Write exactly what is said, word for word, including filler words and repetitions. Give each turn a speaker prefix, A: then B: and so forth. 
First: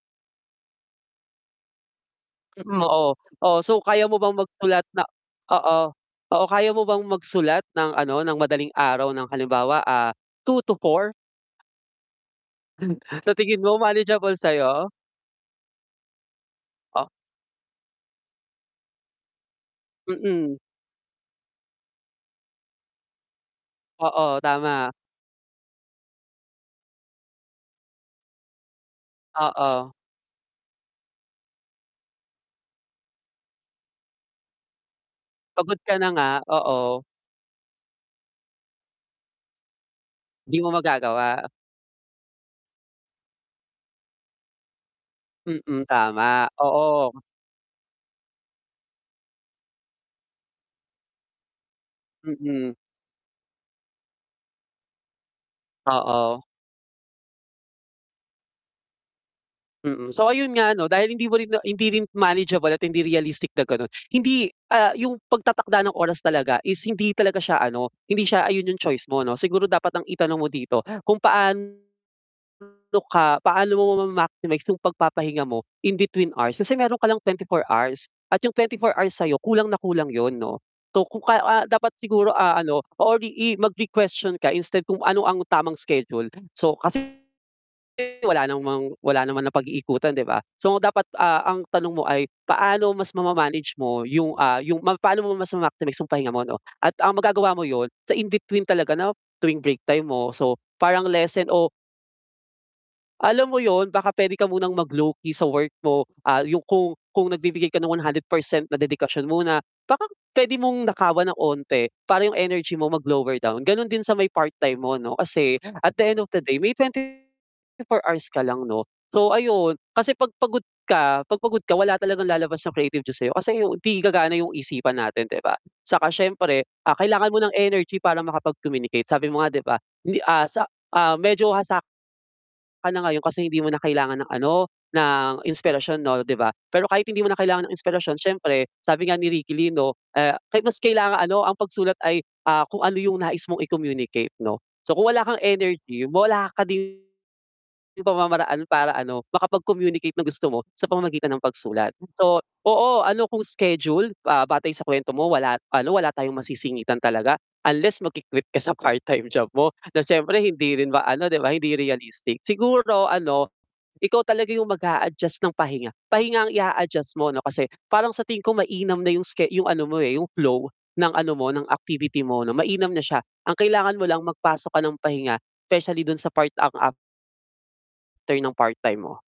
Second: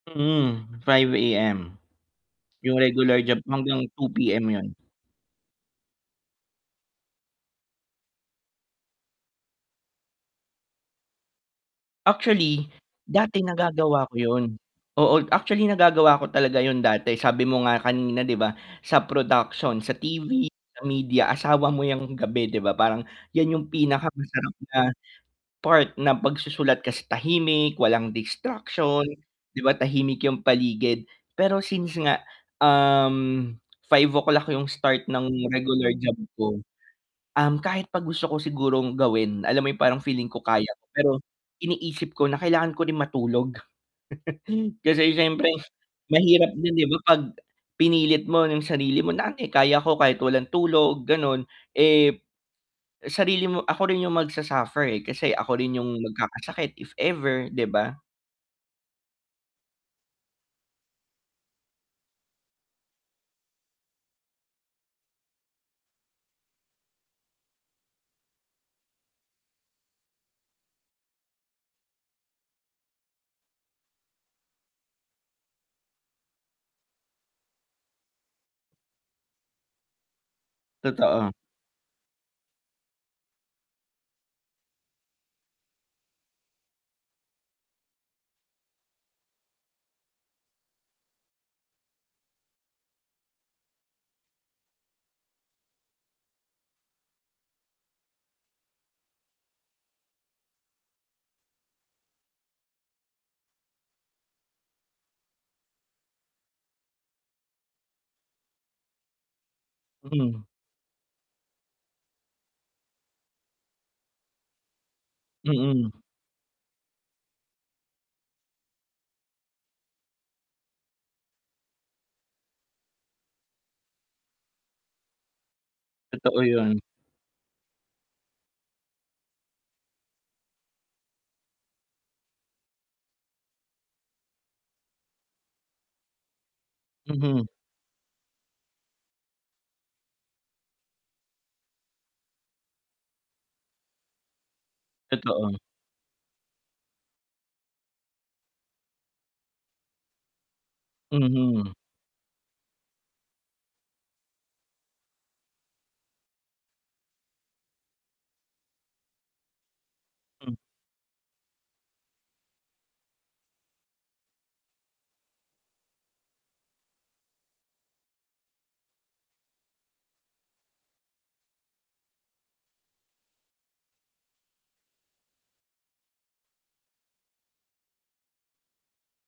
A: Hmm, five AM. 'Yung
B: Mm, oo.
A: regular job,
B: Oh, so
A: hanggang two
B: kaya mo bang
A: PM 'yun.
B: magsulat na oo. Oo, kaya mo bang magsulat ng ano, ng madaling araw ng halimbawa, ah, two to four?
A: Actually,
B: Sa
A: dati
B: tingin mo
A: nagagawa ko
B: manageable
A: 'yun.
B: sa'yo?
A: Oo, actually nagagawa ko talaga 'yun
B: Oh
A: dati, sabi mo nga kanina 'di ba, sa production, sa T-V,
B: Mm.
A: sa media, asawa mo 'yang gabi 'di ba, parang 'yan 'yung
B: Oo,
A: pinakamasarap na
B: tama.
A: part ng pagsusulat kasi sa tahimik, walang distraction, 'di ba
B: Oo.
A: tahimik 'yung paligid. Pero since nga, um, five o'clock 'yung start ng
B: Pagod
A: regular
B: ka na
A: job
B: nga
A: ko,
B: oo.
A: um, kahit 'pag gusto ko sigurong gawin, alam mo 'yung parang feeling ko
B: 'Di
A: kaya
B: mo
A: pero
B: magagawa.
A: iniisip ko na kailangan ko rin matulog. Kasi siyempre
B: Mm, tama,
A: mahirap din 'di ba
B: oo.
A: 'pag pinilit mo 'yung sarili mo. Dati kaya ko kahit walang tulog, gano'n, eh,
B: Mm.
A: sarili mo ako rin 'yung magsu-suffer, eh, kasi ako rin 'yung
B: Oo.
A: magkakasakit if ever, 'di ba.
B: Mm, so ayun nga ano dahil hindi mo rin na hindi rin manageable at hindi realistic na gano'n. Hindi ah, 'yung pagtatakda ng oras talaga is hindi talaga siya ano, hindi siya ayun 'yung choice mo 'no. Siguro dapat ang itanong mo dito kung paano ka paano mo mama-maximize 'yung pagpapahinga mo in between hours, kasi meron ka lang twenty four hours at 'yung twenty four hours sa'yo kulang na kulang 'yun 'no. So kung
A: Totoo.
B: ka ah, dapat siguro, ah, ano or i i mag-requestion ka instead kung ano ang tamang schedule, so kasi wala namang wala naman napag-iikutan 'di ba. So dapat, ah, ang tanong mo ay paano mas mama-manage mo 'yung, ah, 'yung ma paano mo mas ma-maximize 'yung pahinga mo 'no at ang magagawa mo 'yun sa in between talaga na tuwing break time mo, so parang lesson o alam mo 'yun, baka puwede ka munang mag lowkey sa work mo. Ah, 'yung kung kung nagbibigay ka ng one hundred percent na dedikasyon mo na baka
A: Mhm.
B: puwede mong nakawan ng 'onti para 'yung energy mo mag-lower down, gano'n din sa may part-time mo 'no kasi at
A: Mm.
B: the end of the day may twenty four hours ka lang 'no. So ayun, kasi 'pag pagod ka 'pag pagod ka wala talagang lalabas na creativity sa'yo kasi 'di gagana 'yung isipan natin 'di ba. Saka
A: Totoo
B: siyempre,
A: 'yun.
B: ah, kailangan mo ng energy para makapag-communicate, sabi mo nga 'di ba? Hindi, ah, sa, ah, medyo hasa ka na ngayon kasi hindi mo na kailangan ng ano, ng inspirasyon 'no 'di ba? Pero kahit hindi mo na
A: Mhm.
B: kailangan ng inspirasyon siyempre sabi nga ni Ricky Lee 'no, ah, ka mas kailangan ano "Ang pagsulat ay, ah, kung ano 'yung nais mong i-communicate." 'no. So kung wala kang
A: Totoo.
B: energy, wala ka din 'yung pamamaraan para ano makapag-communicate ng gusto mo sa pamamagitan ng
A: Mhm.
B: pagsulat. So, oo, ano kung scheduled, ah, batay sa kuwento mo wala ano, wala tayong masisingitan talaga unless magki-quit ka sa part time job mo na siyempre
A: Hmm.
B: hindi rin ba ano, 'di ba hindi realistic. Siguro ano, ikaw talaga 'yung mag-a-adjust ng pahinga. Pahinga ang i-a-adjust mo ano kasi parang sa tingin ko mainam na 'yung ske 'yung ano mo, eh, 'yung flow ng ano mo, ng activity mo 'no, mainam na siya. Ang kailangan mo lang magpasok ka ng pahinga, specially dun sa part ang af ter ng part-time mo.